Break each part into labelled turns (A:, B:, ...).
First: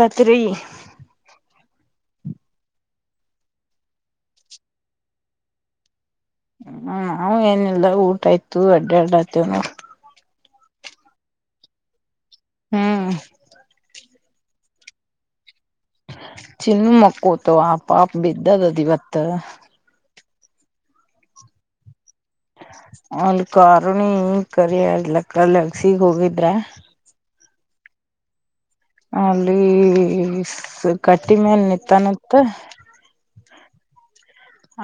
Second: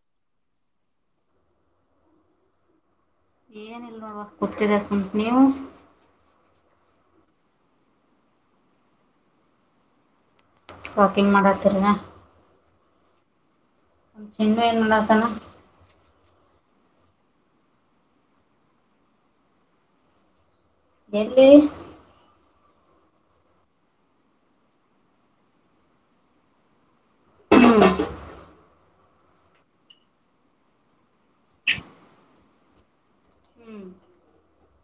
A: ಮತೇರಿ.
B: ಏನಿಲ್ಲ ನೋಡವ ಕುತ್ತಿದೆ ಸುಮ್ನೆ ನೀವು.
A: ಹ್ಮ ನಾವ ಏನಿಲ್ಲ ಊಟ ಆಯ್ತು ಅಡ್ಡ ಆಡತೀವಿ ನೋಡ.
B: ವಾಕಿಂಗ್ ಮಾಡಕತ್ತಿನ.
A: ಹ್ಮ್ಮ್.
B: ಚೆನ್ನು ಏನ ಮಾಡಕತೇನ.
A: ಚಿನ್ನು ಮಕೊತೋ ಆ ಪಾಪ ಬಿದ್ದದದ ಇವತ್ತು
B: ಎಲ್ಲಿ
A: ಅಲ್ಲಿ ಕಾರುಣಿ ಕರಿ ಆಗಿ ಅಕ್ಕ ಲೆಗ್ಸಿಗ ಹೋಗಿದ್ರ
B: ಹ್ಮ್
A: ಅಲ್ಲಿ ಕಟ್ಟಿ ಮ್ಯಾಲ ನಿಂತನ್ ಅಂತ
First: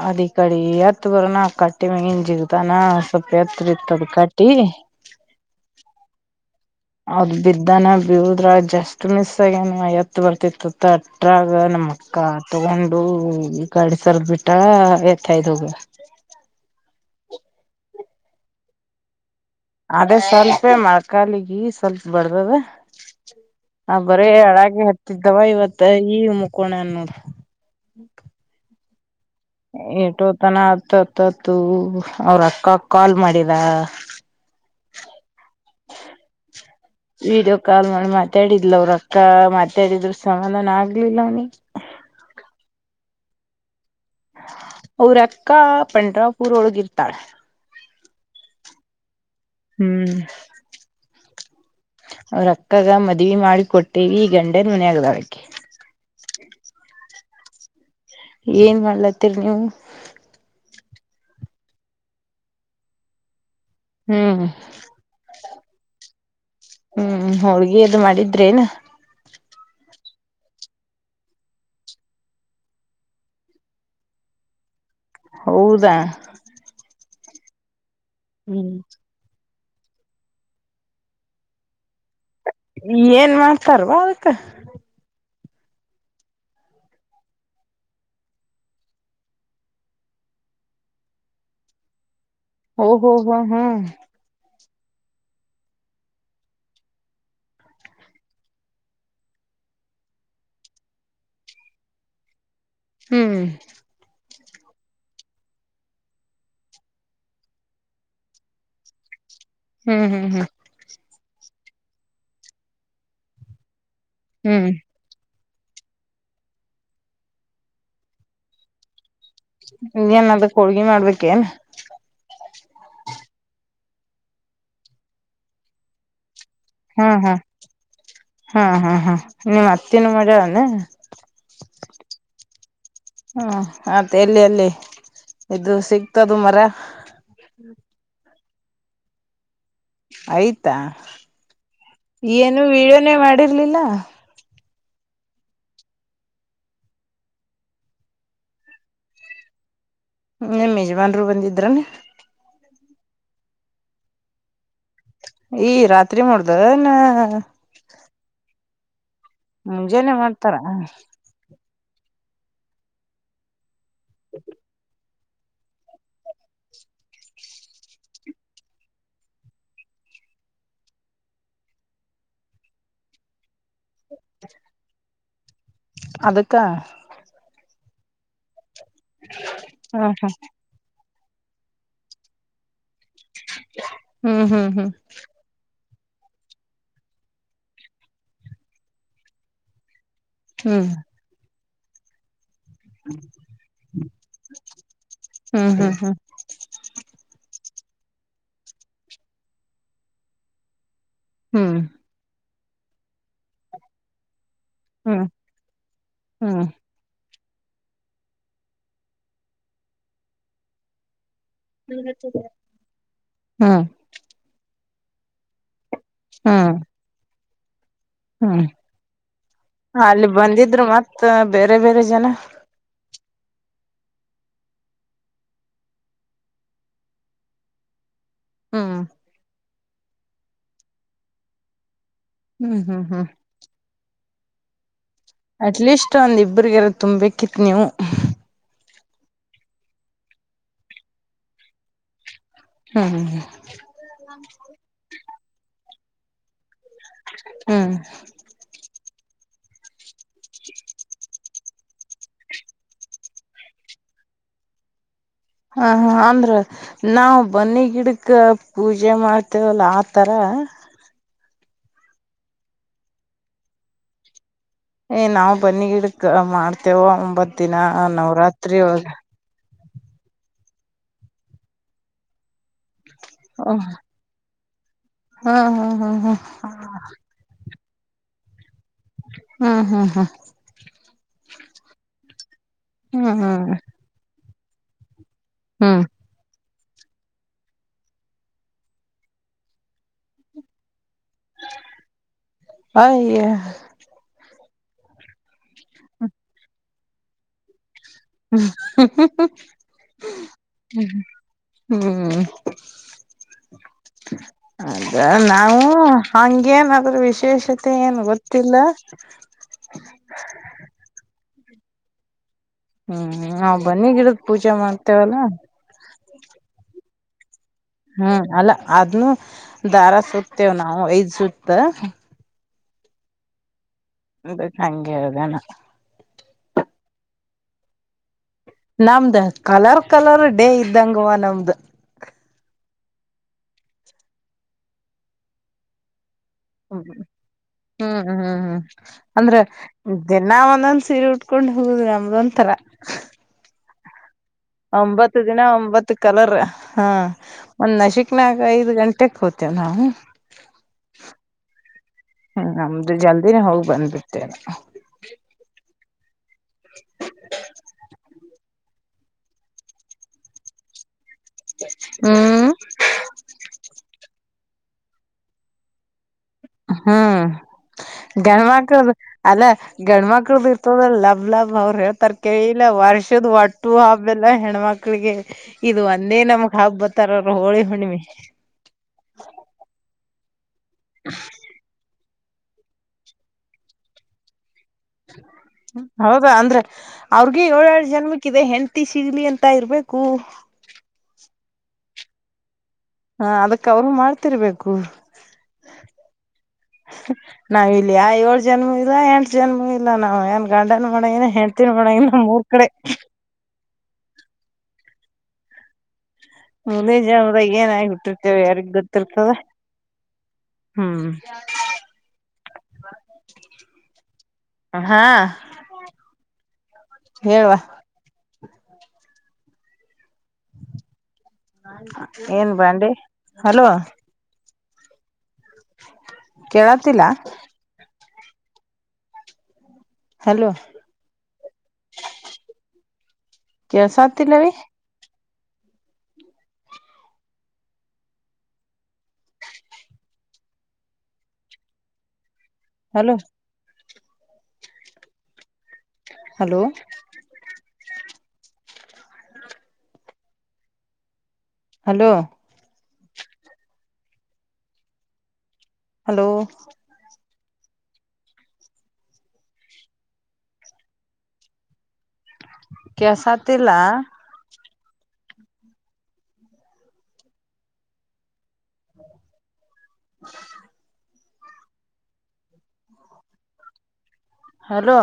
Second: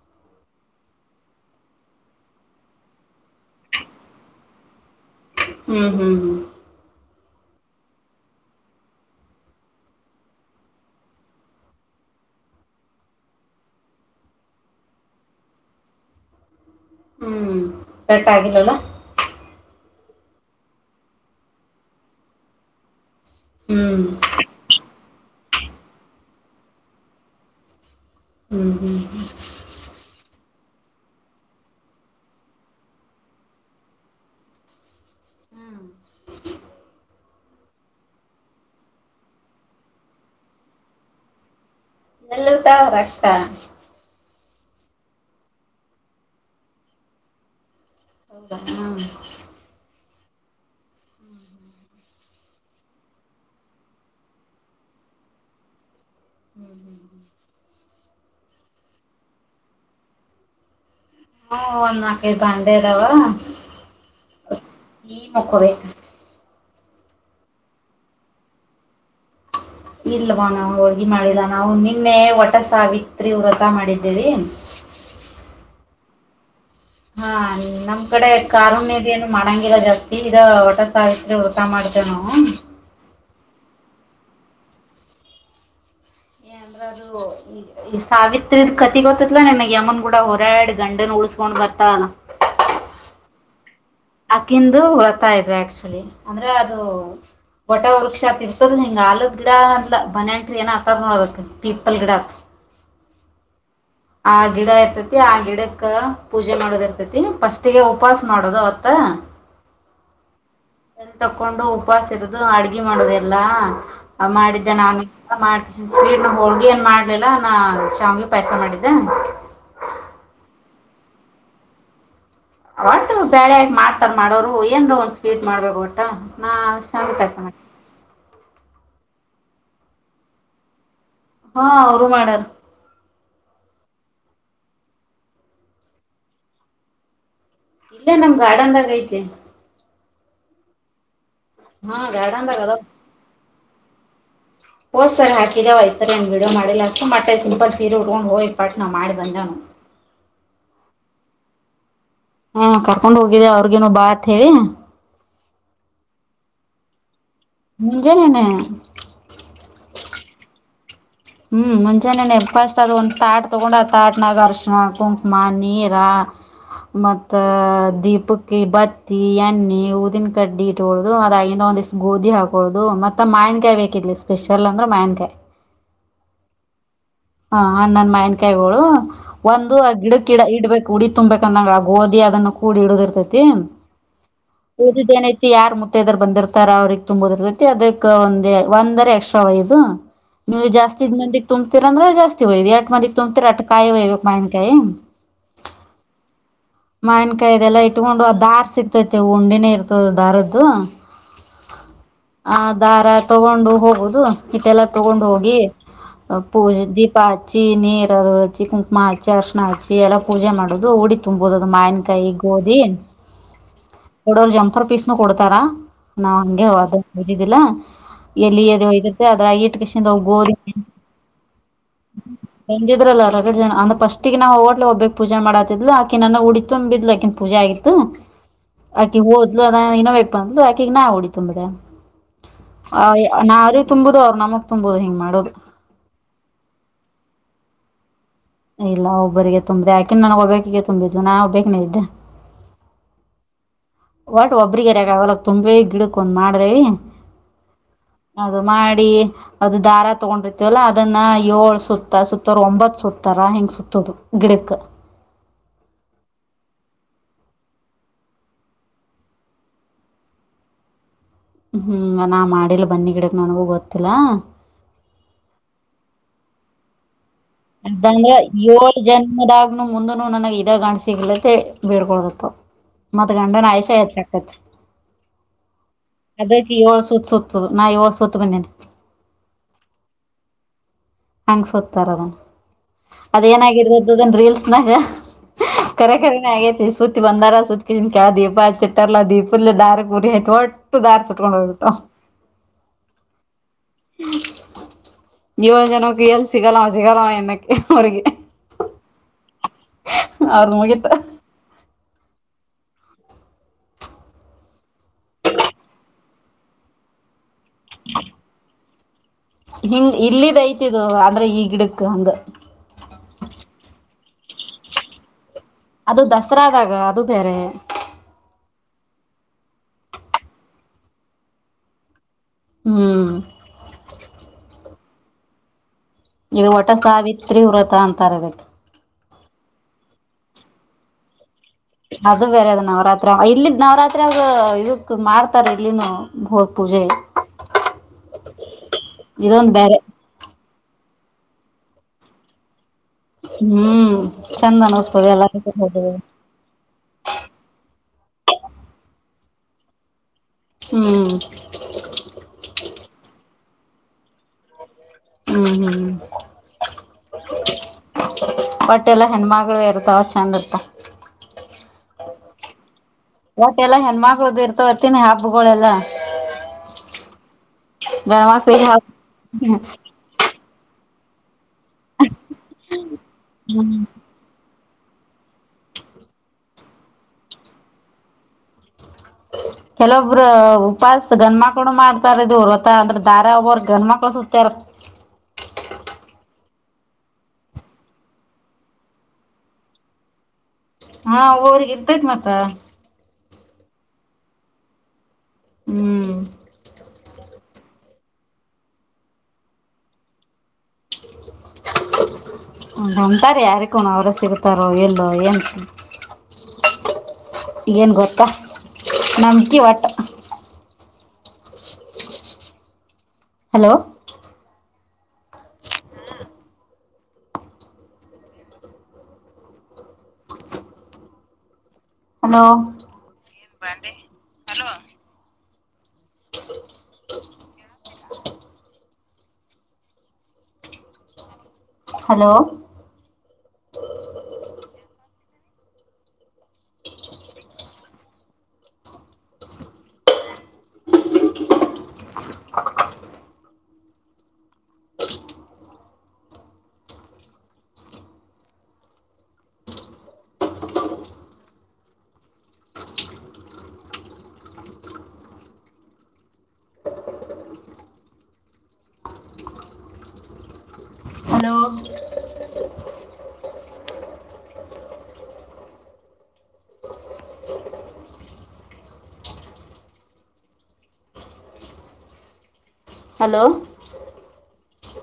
A: ಅದ ಇಕಾಡಿ ಎತ್ ಬರನಾ ಕಟ್ಟಿ ಮ್ಯಾಗಿಂದ ಜಿಗದಾನ ಸ್ವಲ್ಪ ಎತ್ರಾ ಇತ್ತದ ಕಟ್ಟಿ
B: ಹ್ಮ್ ಹ್ಮ್ ಹ್ಮ್
A: ಅದ್ ಬಿದ್ದಾನ ಬಿಳುದ್ರಾಗ ಜಸ್ಟ್ ಮಿಸ್ ಆಗ್ಯನ ಇವ ಎದ್ದ ಬರ್ತಿತ್ತ ಅಂತ ಅಟ್ರಾಗ್ ನಮ ನಮ್ಮ ಅಕ್ಕ ತಗೊಂಡು ಈ ಕಡಿ ಸರದ ಬಿಟ್ಟಳ ಎತ್ತು ಹಾಯ್ದು ಹೋಗ್ಯದ
B: [unintelligible] ಹ್ಮ್ ಪೆಟ್ ಆಗಿಲ್ಲಲ್ಲ
A: ಅದೇ ಸ್ವಲ್ಪೇ ಮೊಳಕಾಲಿಗಿ ಸ್ವಲ್ಪ ಬಡ್ದದುದಾ ಅವ
B: ಹ್ಮ್
A: ಬರೆ ಅಳಕೆ ಹಚ್ಚ ದವ ಇವತ್ತ ಈ ಮುಕೋಣನ ನೋಡ.
B: ಹ್ಮ್ ಹ್ಮ್
A: ಏಟೋತನ ಅತ್ತತ್ತು ಅವ್ರ ಅಕ್ಕ ಕಾಲ್ ಮಾಡಿದಾ.
B: ಹ್ಮ
A: ವಿಡಿಯೋ ಕಾಲ್ ಮಾಡಿ ಮಾತಾಡಿದ್ಲ ಅವ್ರ ಅಕ್ಕ ಮಾತಾಡಿದ್ರ ಸಮಾಧಾನ ಆಗ್ಲಿಲ್ಲ ಅವ್ನಿ.
B: ಎಲ್ಲುತಾ ಅವರಕ್ಕಾ
A: ಅವರ ಅಕ್ಕಾ ಪಂಡ್ರಾಪೂರ್ ಒಳಗ ಇರತಲಾ
B: ಹೌದಾ ನಾವು
A: ಹ್ಮ್..... ಅವ್ರ ಅಕ್ಕಗ ಮದ್ವಿ ಮಾಡಿ ಕೊಟ್ಟೇವಿ ಗಂಡನ್ ಮನೆ ಆದಾಳ ಅಕ್ಕಿ
B: ಹ್ಮ್ ಹ್ಮ್...
A: ಏನ್ ಮಾಡ್ಲತ್ತೀರಿ ನೀವು...
B: ಒಂದ್ ನಾಕೈದು ಬಂಡೆ ಅದಾವ
A: ಹ್ಮ್
B: ಈ ಮುಕ್ಕೋಬೇಕ.
A: ಹ್ಮ್ ಹೋಳಿಗಿ ಅದು ಮಾಡಿದ್ರೇನ.
B: ಇಲ್ವಾ ನಾವು ಹೋಳಿಗಿ ಮಾಡಿಲ್ಲ ನಾವು ನಿನ್ನೆ ಒಟ ಸಾವಿತ್ರಿ ವ್ರತ ಮಾಡಿದ್ದೇವಿ.. ಹ [inaudible]
A: ಹೌದಾ
B: ಹಾ ನಮ್ಮ ಕಡೆ
A: ಹ್ಮ್
B: ಕಾರುಣ್ಯದ ಏನು ಮಾಡ ಈಗ ಜಾಸ್ತಿ ಇದ ವಟಸಾವಿತ್ರಿ ವ್ರತ ಮಾಡ್ತೇವಿ ನಾವು
A: ಏನ್ ಮಾಡ್ತಾರವಾ ಅದಕ್ಕ
B: ಈ ಸಾವಿತ್ರಿ ಕತಿ ಗೊತ್ತತ್ತಲಾ ನನ್ ಯಮನ್ ಕೂಡ ಹೋರಾಡಿ ಗಂಡನ ಉಳ್ಸ್ಕೊಂಡ ಮತ್ತಾನ
A: ಓಹೋ ಹಾ ಹ್ಮ್
B: ಹಿಂದು ವ್ರತ ಇದ ಆಕ್ಚುಲಿ ಅಂದ್ರೆ ಅದು ಒಟ ವೃಕ್ಷಾತ್ ತಿನ್ನಸದ ಹಿಂಗ್ ಆಲದ್ ಗಿಡ ಅ ಬನ್ಯಂಟ್ರೀ ಏನ ಅಂತರ ನೋಡದ ಅದಕ್ಕ್ ಪೀಪಲ್ ಗಿಡ.
A: ಹ್ಮ್....
B: ಆ ಗಿಡ ಇರ್ತತಿ ಆ ಗಿಡಕ್ಕ ಪೂಜೆ ಮಾಡೋದ ಇರ್ತತಿ ಫಸ್ಟಿಗೆ ಉಪವಾಸ ಮಾಡೋದು ಅವತ್ತ..
A: ಹ್ಮ್ ಹ್ಮ್ ಹ್ಮ್..
B: ತಕೊಂಡು ಉಪವಾಸ ಇರೋದು ಅಡುಗೆ ಮಾಡೋದೆ ಎಲ್ಲ
A: ಹ್ಮ್
B: ಮಾಡಿದ್ದೆ ನಾನು ಮಾಡ್ತಿ ಸ್ವೀಟ್ ಹೋಳಿಗಿ ಏನ್ ಮಾಡ್ಲಿಲಾ ನಾ ಶಾವಿಗೆ ಪಾಯಸ ಮಾಡಿದ್ದ
A: ಏನ್ ಅದಕ್ ಹೋಳ್ಗಿ ಮಾಡ್ಬೇಕೇ ಏನ್
B: ಒಟು ಬ್ಯಾಳಿ ಆಕಿ ಮಾಡ್ತಾರ ಮಾಡೋರು ಏನರ ಒಂದ್ ಸ್ವೀಟ್ ಮಾಡ್ಬೇಕ ಒಟ್ಟ ನಾ ಶಾವಿಗೆ
A: ಹ್ಮ್
B: ಪಾಯಸ
A: ಹ್ಮ್
B: ಮಾಡ
A: ಹ್ಮ್ ಹ್ಮ್ ಹ್ಮ್ ನಿಮ್ಮ್ ಅತ್ತೀನಿ ಮಾಡ್ಯಾಳನು
B: ಹಾ ಅವರು ಮಾಡಾರ.
A: ಹ್ಮ ಮತ್ತೆ ಎಲ್ಲಿ ಎಲ್ಲಿ ಇದು ಸಿಗ್ತದ ಮರ.
B: ಇಲ್ಲೇ ನಮ್ಮ ಗಾರ್ಡನ್ದಾಗ ಐತಿ
A: ಐಯ್ತಾ
B: ಹಾ ಗಾರ್ಡನ್ದಾಗ
A: ಏನು
B: ಅದ
A: ವ್ಯೂನು ಮಾಡಿರ್ಲಿಲ್ಲಾ
B: ಒದ್ ಸರಿ ಹಾಕಿದಾವ ಈ ಸರಿ ಏನ್ ವಿಡಿಯೋ ಮಾಡಿಲ್ಲ ಅಷ್ಟು ಮತ್ತೆ ಸಿಂಪಲ್ ಸೀರೆ ಉಟ್ಕೊಂಡ ಹೋಗಿ ಪಟನ್ ಮಾಡಿ ಬಂದನೆವ
A: ನೀಮ್ಮ್ ಯಜಮಾನ್ರು ಬಂದಿದ್ರನ್
B: ಹ್ಮ ಕರ್ಕೊಂಡ್ ಹೋಗಿದ್ದೆ ಅವ್ರಿಗೇನು ಬಾ ಅತ್ ಹೇಳಿ
A: ಈ ರಾತ್ರಿ ಮಾಡುದ ನ
B: ಮುಂಜನನೇ
A: ಮುಂಜನೆ ಮಾಡ್ತಾರ
B: ಹ್ಮ್ ಮುಂಜಾನೆನೆ ಫಸ್ಟ್ ಅದು ಒಂದು ತಾಟ ತೊಗೊಂಡು ಆ ತಾಟನಾಗ ಅರಿಸೀಣ ಕುಂಕುಮ ನೀರ ಮತ್ತ ದೀಪಕ್ಕಿ ಬತ್ತಿ ಎಣ್ಣೆ ಉದಿನ ಕಡ್ಡಿ ಇಟ್ಕೊಳ್ಳೋದು ಅದಾಗಿಂದ ಒಂದಿಷ್ಟ ಗೋಧಿ ಹಾಕೋದು ಮತ್ತೆ ಮಾಯ್ನ್ಕಾಯಿ ಬೇಕಿದ್ಲಿ ಸ್ಪೆಷಲ್ ಅಂದ್ರೆ ಮಾಯನ್ಕಾಯಿ
A: ಅದಕ್ಕ
B: ನನ್ ಮಾಯನಕಾಯಿಗಳು ಒಂದು ಗಿಡಕ್ಕ ಗಿಡ ಇಡ್ಬೇಕು ಹುಡಿ ತುಂಬಬೇಕಂದಂಗ ಆ ಗೋಧಿ ಅದನ್ನು ಕೂಡಿ ಇಡುದಿರ್ತೈತಿ
A: ಹ್ಮ್ ಹ್ಮ್ ಹ್ಮ್
B: ಉಳದದ ಏನಐತಿ ಯಾರುತ್ತ ಮುತ್ತೈದೆರ್ ಬಂದಿರ್ತಾರ ಅವ್ರಗ್ ತುಂಬೋದಿರ್ತೈತಿ ಅದಕ್ಕೆ ಒಂದ ಒಂದರೆ ಎಕ್ಸ್ಟ್ರಾ ಯದು ನೀವು
A: ಹ್ಮ್
B: ಜಾಸ್ತಿ ಮಂದಿ ತುಂಬತಿರ ಅಂದ್ರೆ ಜಾಸ್ತಿ ಇಟ್ ಮಂದಿ ತುಂಬೀರ ಆಟ ಕಾಯವ್ಯಬೇಕ ಮಾವಿನಕಾಯ
A: ಹ್ಮ್ ಹ್ಮ್
B: ಇಟ್ಕೊಂಡು ದಾರ್ ಸಿಗ್ತೈತಿ ಉಂಡಿನೆ ಇರ್ತದ ದಾರದ್ದು
A: ಹ್ಮ್
B: ಆ ದಾರ ತಗೊಂಡು ಹೋಗುದು ಇಟೆಲ್ಲ ತಗೊಂಡ್
A: ಹ್ಮ್ ಹ್ಮ್
B: ಹೋಗಿ
A: ಹ್ಮ್ ಹ್ಮ್ ಹ್ಮ್
B: ಪೂಜೆ ದೀಪ ಹಚ್ಚಿ ನೀರು ಅದು ಹಚ್ಚಿ ಕುಂಕುಮ ಹಚ್ಚಿ ಅರ್ಶಿ ಹಚ್ಚಿ ಎಲ್ಲ ಪೂಜೆ ಮಾಡೋದು ಉಡಿ ತುಂಬ ಹೋದ ಮಾಯನ್ಕಾಯಿ ಗೋಧಿ
A: ಹ್ಮ್ ಹ್ಮ್
B: ಕೊಡೋರು ಜಂಪರ್ ಪೀಸ್ನು ಕೊಡ್ತಾರ ನಾವ್ ಹಂಗೆ
A: ಹ್ಮ್
B: ಹದು ಹ್ದಿದ್ದಿಲ್ಲ
A: ಹ್ಮ್
B: ಎಲ್ಲಿ ಎದು ಹೂಯ್ದಿರ್ತೆ ಅದ್ರ ಇಟ್ಕಸಿಂದೋಗ
A: ಅಲ್ಲಿ
B: ಗೋದಿ
A: ಬಂದಿದ್ರು ಮತ್ತ ಬೇರೆ ಬೇರೆ ಜನ
B: ಬಂದಿದ್ರಲ್ಲ ರಗಡ ಜನ ಫಸ್ಟಿಗೆ ನಾವು ಹೋಗೋತ್ತಿಲ್ಲ ಒಬ್ಬಾಕಿ ಪೂಜಾ ಮಾಡಾತಿದ್ಲು ಆಕ ನನ ಹುಡಿತುಂಬಿದಲ್ಲ ಆಕಿನ ಪೂಜೆ ಆಗಿತ್ತು
A: ಹ್ಮ್
B: ಆಕಿ ಹೊದ್ಲು ಅದ ಇನ ವಯಪ್ಪ ಅಂದ್ಲು ಆಕೆ ಈಗ ನಾ ಹೊಡಿ ತುಂಬ್ರ
A: ಹ್ಮ್
B: ಆ
A: ಹ್ಮ್ ಹ್ಮ್
B: ನಾ ಅವರಿಗ್ ತುಂಬುದು ಅವ್ರು ನಮಗ್ ತುಂಬುದು ಹಿಂಗ
A: ಅಟ್ಲೀಸ್ಟ್ ಒಂದ್ ಇಬ್ಬ್ರಿಗೆರ ತುಂಬ್ಬೇಕಿತ್ ನೀವು
B: ಇಲ್ಲ ಒಬ್ಬರಿಗೆ ತುಂಬಿದ್ದ ಅಕಿನ್ ನನಗ್ ಒಬ್ಬಕಿಗೆ ತುಂಬಿದಲು ನಾ ಒಬ್ಬೇಕ್ನೆ ಇದ್ದೆ
A: ಹ್ಮ್
B: ವಟ್ ಒಬ್ಬರಿ ಗರಿಗಾವ ತುಂಬೇ ಗಿಡಕ್ ಒಂದ್ ಮಾಡ್ದೇವಿ
A: ಹ್ಮ್
B: ಅದು ಮಾಡಿ ಅದು ದಾರ ತಗೊಂಡಿರ್ತವಲ್ಲಾ ಅದನ್ನ ಏಳ್ ಸುತ್ತ ಸುತ್ತರ ಒಂಬತ್ ಸುತ್ತ ತರಾ ಹೆಂಗ್ ಸುತ್ತುದು ಗಿಡಕ್
A: ಹ ಅಂದ್ರ ನಾವು ಬನ್ನಿ ಗಿಡಕ ಪೂಜೆ ಮಾಡ್ತೇವಲ್ಲ ಆತರ ಹ
B: ಹ್ಮ್ ನಾ ಮಾಡಿಲ್ಲ ಬನ್ನಿ ಗಿಡಕ್ ನನಗೂ ಗೊತ್ತಿಲ್ಲ
A: ಏ ನಾವು ಬನ್ನಿ ಗಿಡಕ್ ಮಾಡ್ತೇವ ಒಂಬತ್ ದಿನ
B: ಅದಂದ್ರೆ
A: ನವರಾತ್ರಿ
B: ಏಳ್
A: ಒಳಗ
B: ಜನ್ಮದಾಗ ಮುಂದನು ನನಗೆ ಇದೆ ಗಂಡ ಸೀಗಲ್ಲಿಂತ ಬೀಡ್ಕೊಳದತ್ತ ಮತ್
A: ಓ
B: ಗಂಡನ್ ಆಯುಷಾ ಹೆಚ್ಚಾಗತತಿ
A: ಹಾ ಹಾ ಹಾ ಹಾ
B: ಅದಕ್ಕೆ ಏಳು ಸೂತ ಸುತ್ತುದು ನಾ ಏಳು ಸೂತ್ತ ಬಂದೇನೆ
A: ಹ್ಮ್ ಹ್ಮ್ ಹಾ
B: ಹಂಗ್ ಸತಾರದ
A: ಹ್ಮ್ ಹ್ಮ್
B: ಅದೇನಾಗಿರದದು ಅದುನ್ ರೀಲ್ಸ್ನಾಗ ಹಾ
A: ಹ್ಮ್
B: ಕರೆ ಕರೆನೆ ಅಗೇತಿ ಸುತಿ ಬಂದಾರ ಸುತಿ ಕೆಳಗ್ ದೀಪ ಚಿಟ್ಟರ್ಲ್ಲ ದೀಪಲ್ಲ ದಾರಿ ಪೂರ್ತಿ ಟ್ಟು ದಾರಸಟ್ಕೊಂಡ ಹೋಗ್ಬಿಟ್ಟು
A: ಅಯ್ಯ
B: ಏಳ ಜನಕ್ಕೆ ಎಲ್ಲಿ ಸಿಗಲ್ಲವ ಸಿಗಲ್ಲವ ಎನಕ್ಕೆ
A: ಹ್ಮ
B: ಅವ್ರದ್
A: ಹ್ಮ
B: ಮುಗಿತ
A: ಹ್ಮ್ ಅದ ನಾವು ಹಂಗೇನ ಅದ್ರ ವಿಶೇಷತೆ ಏನ್ ಗೊತ್ತಿಲ್ಲ
B: ಗಿಡಕ್ಕು
A: ಹ್ಮ್ ನಾವ್ ಬನ್ನಿ ಗಿಡಕ್ ಪೂಜೆ ಮಾಡ್ತೇವಲ್ಲ
B: ಅದು ದಸರಾದಾಗ ಅದು ಬೇರೆ
A: ಹ್ಮ್ ಅಲ್ಲ ಅದ್ನು ದಾರ ಸುತೇವ್ ನಾವು ಐದ್ ಸುತ್ತ
B: ಹ್ಮ್ಮ್.
A: ಅದಿಕ್ ಹಂಗೆ ಅದನ.
B: ಈ ಒಟ ಸಾವಿತ್ರಿ ವ್ರತ ಅಂತಾರದಕ್.
A: ನಮ್ದ ಕಲರ್ ಕಲರ್ ಡೇ ಇದ್ದಂಗುವ ನಮ್ದ.
B: ಅದು ಬೇರೆ ಅದು ನವರಾತ್ರ ಇಲ್ಲಿನ್ ನವರಾತ್ರಾಗೂ ಇದುಕು ಮಾಡ್ತಾರ ಇಲ್ಲಿನೂ.
A: ಹ್ಮ್ ಹ್ಮ್ ಹ್ಮ್ ಹ್ಮ್ ಅಂದ್ರೆ
B: ಇದೊಂದ್ ಬೇರೆ
A: ದಿನ ನನ್ ಸೀರೆ ಉಟ್ಕೊಂಡ್ ಹೋಗುದ್ ನಮ್ದ ಒಂಥರ.
B: ಹ್ಮ್. ಚಂದ ಅನಸ್ತದೆ
A: ಒಂಬತ್ತು
B: ಎಲ್ಲ
A: ದಿನ
B: ಹೋದ.
A: ಒಂಬತ್ ಕಲರ್ ಹಾ ಒಂದ್ ನಶಿಕ್ನಗ ಐದು ಗಂಟೆ ನಾವು
B: ಹ್ಮ್
A: ಹ್ಮ ನಮ್ದು ಜಲ್ದಿನೇ ಹೋಗ್ ಬಂದ್ವಿ.
B: ಹ್ಮ್ ಹ್ಮ್. ಬಟ್ಟೆಲ್ಲ ಹೆಣ್ಮಗ್ಲೂ ಇರ್ತಾಳ ಚಂದ ಇತ್ತ.
A: ಹ್ಮ.
B: [unintelligible] ಹಬ್ಬುಗಳೆಲ್ಲ
A: ಹ್ಮ್
B: ಗಣಮಕ್ಳಿಗೆ
A: ಗಂಡ್ಮಕ್ಲುದು ಅಲ್ಲೆ ಗಂಡ್ಮಕ್ಲುದು ಇರ್ತದ್ರ ಲಭ್ ಲಭ್ ಅವ್ರ್ ಹೇಳ್ತಾರ್ ಇಲ್ಲ ವರ್ಷದ ಒಟ್ಟು ಹಬ್ಬದಲ್ಲೆ ಹೆಣ್ಮಕ್ ಮಕ್ಳಿಗೆ ಇದು ಒಂದೇ ನಮಗ್ ಹಬ್ಬತರರ್ ಹೋಳಿ ಹುಣ್ಣಿಮೆ.
B: ಕೆಲೊಬ್ರು ಉಪಾಸ ಗಂಡ್ಮಕ್ಲು ಮಾಡ್ತಾರ ಇದ್ರ ರ್ವತ ಅಂದ್ರೆ ದಾರ ಒಬ್ಬರ್ ಗಂಡ ಮಕ್ಳ ಸುತ್ತಾರ.
A: ಹ. ಹ್ಮ್ ಹೌದಾ ಅಂದ್ರೆ ಅವ್ರಿಗೂ ಏಳ್ ಏಳ್ ಜನ್ಮಕ್ ಇದೆ ಹೆಂಡ್ತಿ ಸಿಗ್ಲಿ ಅಂತ ಇರ್ಬೇಕು.
B: ಹಾ ಒಬೊಬ್ಬರಿಗ್ ಇರ್ತೇತ್ ಮತ್ತ.
A: ಹಾ ಅದಕ್ ಅವರು ಮಾಡ್ತಿರ್ಬೇಕು ಹ್ಮ್.
B: ಹ್ಮ್
A: ನಾವ್ ಇಲ್ಲಿ ಯಾವ್ ಏಳು ಜನ್ಮೂ ಇಲ್ಲ ಎಂಟ್ ಜನ್ಮೂ ಇಲ್ಲ ನಾವ್ ಏನ್ ಗಾಂಡನು ಮಡಂಗಿಲ್ಲ ಹೆಂಡ್ತೀನೂ ಮಡಂಗಿಲ ನಮೂರ್ ಕಡೆ.
B: [unintelligible] ಅವರ ಸಿಗ್ತಾರೋ ಇಲ್ಲೊ ಏನ್
A: ಮುಂದಿನ್ ಜನುಮದಾಗ ಏನಾಗಿ
B: ಏನ್ ಗೊತ್ತಾ
A: ಹುಟ್ಟಿರ್ತೀವಿ ಯಾರಿಗ್ ಗೊತ್ತಿರ್ತದ
B: ನಂಬಿಕೆ ಒಟ್ಟ
A: ಹ್ಮ್. [unintelligible]
B: ಹಲೋ.
A: ಹಾ ಹೇಳವ.
B: ಹಲೋ
A: ಏನ್ ಬಂದಿ ಹಲೋ.
B: ಹಲೋ.
A: ಕೇಳತಿಲ್ಲ. ಹಲೋ.
B: ಹಲೋ.
A: ಕೆಳ್ಸತಿಲವಿ. Hello. Hello. Hello. Hello.
B: Hello
A: ಕೆಸತಿಲ್ಲ [unintelligible]
B: hello.
A: Hello.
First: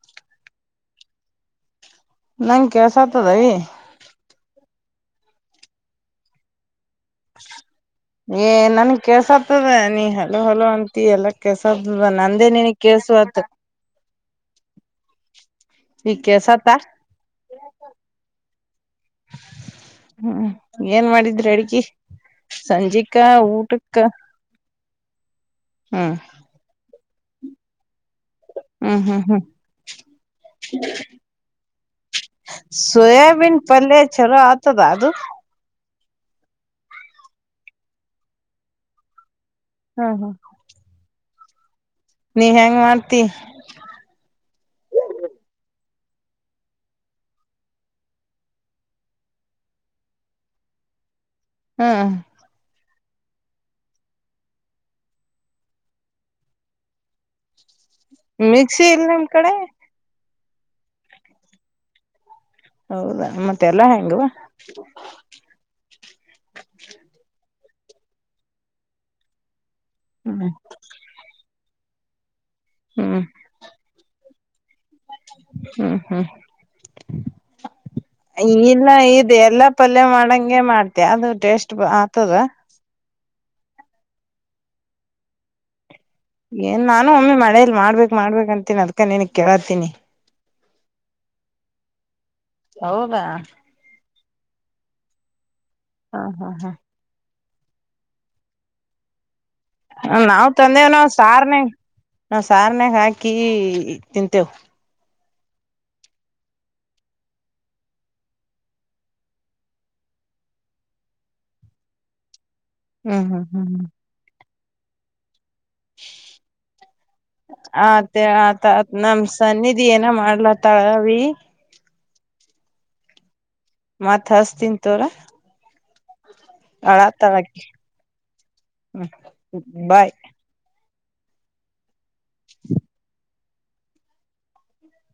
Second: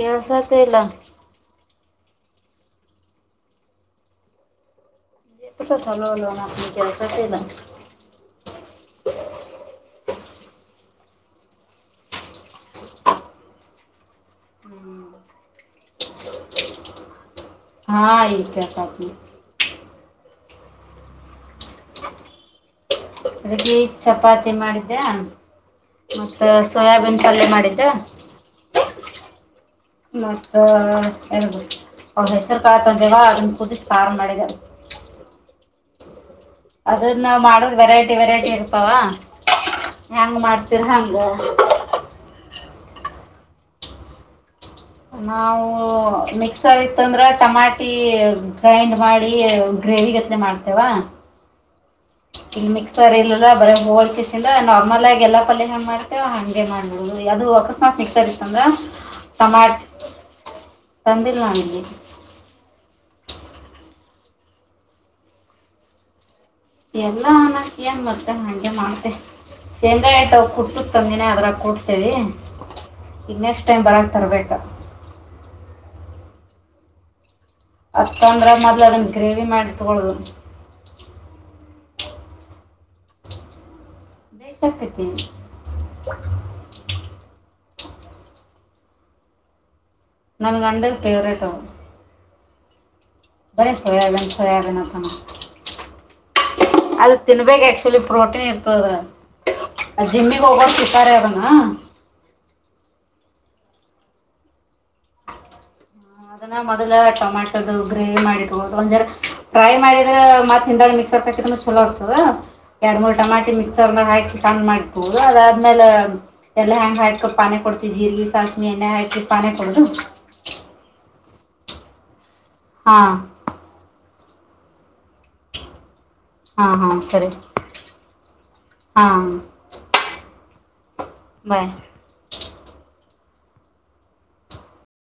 B: ಕೆಳ್ಸತಿಲ್ಲ.
A: ನಂಗ್ ಕೆಳ್ಸತದವಿ.
B: ಎತಥ್ ಹಲೋ ಹಲೋ ಇಲ್ಲ
A: ಎನ್ ನನ್ಗ್ ಕೆಳ್ಸತದ ನೀ ಹೆಲೋ ಹಲೋ ಅಂತಿ ಎಲ್ಲ ಕೆಳ್ಸತದ ನಂದೇ ನಿನಗ್ ಕೇಳ್ಸು ಆತ್. ಇಗ್ ಕೇಳ್ಸತ.
B: ಹಾ ಈಗ ಕೇಳ್ಸತಿ
A: ಹ್ಮ್ ಏನ್ ಮಾಡಿದ್ರಿ ಅಡ್ಗಿ ಸಂಜೆ
B: ಅ ಚಪಾತಿ ಮಾಡಿದ್ಯಾ
A: ಹ್ಮ್
B: ಮತ್ತ ಸೋಯಾಬೀನ್ ಪಲ್ಲೆ ಮಾಡಿದ್ದ
A: ಹ್ಮ್ ಹ್ಮ್ ಹ್ಮ್
B: ಮತ್ತೆ ಅವ್ರ ಹೆಸರು ಕಾಳು ತಂದವ ಅದನ್ನ
A: ಸೋಯಾಬೀನ್
B: ಕೂುದಿಸಿ
A: ಪಲ್ಯ
B: ಸಾರು
A: ಚಲೋ
B: ಮಾಡಿದಾರ
A: ಆತದ ಅದು
B: ಅದನ್ನ ನ ಮಾಡದ ವೆರೈಟಿ ವೆರೈಟಿ ಇರ್ತಾವ
A: ಹ್ಮ್ ಹ್ಮ್
B: ಹೆಂಗ್ ಮಾಡ್ತಿೀರ ಹಂಗ
A: ನೀ ಹೆಂಗ್ ಮಾಡ್ತಿ
B: ನಾವು ಮಿಕ್ಸರ್ ಇತ್ತಂದ್ರೆ ಟಮಾಟಿ ಗ್ರೈಂಡ್ ಮಾಡಿ ಗತ್ಲೆ ಮಾಡ್ತೇವಾ
A: ಹ್ಮ
B: ಸರಿ ಇಲ್ಲಲ್ಲ ಬರ ಹೋಲ್ ಪಸಿಂದ ನಾರ್ಮಲ್ ಆಗಿ ಎಲ್ಲಾ ಪಲ್ಯ ಹ ಮಾಡ್ತವ ಹಗೆ ಮಾಡ್ ಅದು ಮಿಕ್ಸರ್ ಇತ್ತಂದ್ರೆ
A: ಮಿಕ್ಸಿ ಇಲ್ ನಿಮ್ ಕಡೆ
B: ಟಮಾಟ್ ತಂದಿಲ್ಲ ನನಗೆ
A: ಹೌದಾ ಮತ್ತೆ ಎಲ್ಲ ಹೆಂಗೆ ಅವ
B: ಎಲ್ಲ ಅನಕ ಏನ್ ಬತ್ತ ನಂಗೆ ಮಾಡ್ತೆ ಶೇಂಗಾಯಟ
A: ಹ್ಮ್
B: ಕುಟ್ಟು ತಂಗನನೆ ಅದ್ರಾಗ ಕೊಡ್ತೇಿ
A: ಹ್ಮ್
B: ಈಗ ನೆಕ್ಸ್ಟ್ ಟೈಮ್ ಬರಕ್ಕೆ ತರ್ಬೇಕು
A: ಹ್ಮ್ ಹ್ಮ್
B: ಅತ್ತಂದ್ರ ಮೊದ್ಲು
A: ಇಲ್ಲ
B: ಅದನ್ನ
A: ಇದು
B: ಗ್ರೇವಿ
A: ಎಲ್ಲ
B: ಮಾಡಿ
A: ಪಲ್ಯ
B: ಇಟ್ಕೊಳ್ಳೋದು
A: ಮಾಡಂಗಗೆ ಮಾಡ್ತ ಅದು ಟೇಸ್ಟ್ ಹತದ
B: ದ ಶಕ್ಯತಿ
A: ಏನ್ ನಾನು ಒಮ್ಮಿ ಮಾಡಿಲ್ಲ ಮಾಡ್ಬೇಕೇಕ್ ಮಾಡ್ಬೇಕ ಅಂತೀನಿ ಅದ್ಕ ನಿಂಗೆ ಕೇಳತ್ತೀಿನಿ
B: ನು ಗಂಡ ಫೇವರಿಟ್ ಅವು
A: ಹೌ
B: ಬರ ಸೊಯಾಬೀನ್ ಸೊಯಾಬೀನ್ ಅಂತಾನಾ
A: ಹಾ ಹಾ ಹಾ
B: ತಿನ್ಬೇಕು ಆ್ಯಕ್ಚುಲಿ ಪ್ರೋಟೀನ್ ಇರ್ತದೆ
A: ನಾವ್ ತಂದೆವ ನಾವ ಸಾರ್ನೆ ನ ಸಾರ್ನೆಗ್ ಹಾಕಿ ಹಾಕಿ ತಿಂತೆವು
B: ಅದನ್ನ ಮೊದ್ಲ ಟೊಮೆಟೊದು ಗ್ರೇವಿ ಮಾಡಿ ಒ ಟ್ರೈ ಮಾಡಿದ್ರೆ ಮತ್ತ ಹಿಂದ ಮಿಕ್ಸರ್ ಚಲೋ ಆಗ್ತದ ಎರಡ್ ಮೂ
A: ಹ್ಮ್ ಹ್ಮ್
B: ಟಮಟ
A: ಹ್ಮ್ ಹ್ಮ್
B: ಮಿಕ್ಸರ್ಾಗ ಹಾಕಿ ಕ್ ಮಾಡಬೋುದು ಅದ ಆ್ಮೇಲೆ ಎಲ್ಲ ಹೆ್ಯಾಂಗ್ ಹಾಕ ಪಾನಿ ಕೊಡ್ತವಿ
A: ಆತ
B: ಇ
A: ಆತ
B: ಸಾಸ್ಮಿ ಎಣ್ಣೆ ಹಾಕಿ ಪಾನಿ ಕೊಡು
A: ತಳಾವ
B: ಹಾ
A: ಮತ್ತ್ ಹಚ್ತೀನಿ ತಗುರಿ
B: ಹಾಂ ಹಾಂ
A: ಹ
B: ಸರಿ
A: ಆತಾರ ಹ
B: ಹಾಂ
A: ಬಾಯ್
B: ಬಾಯ್
A: [unintelligible]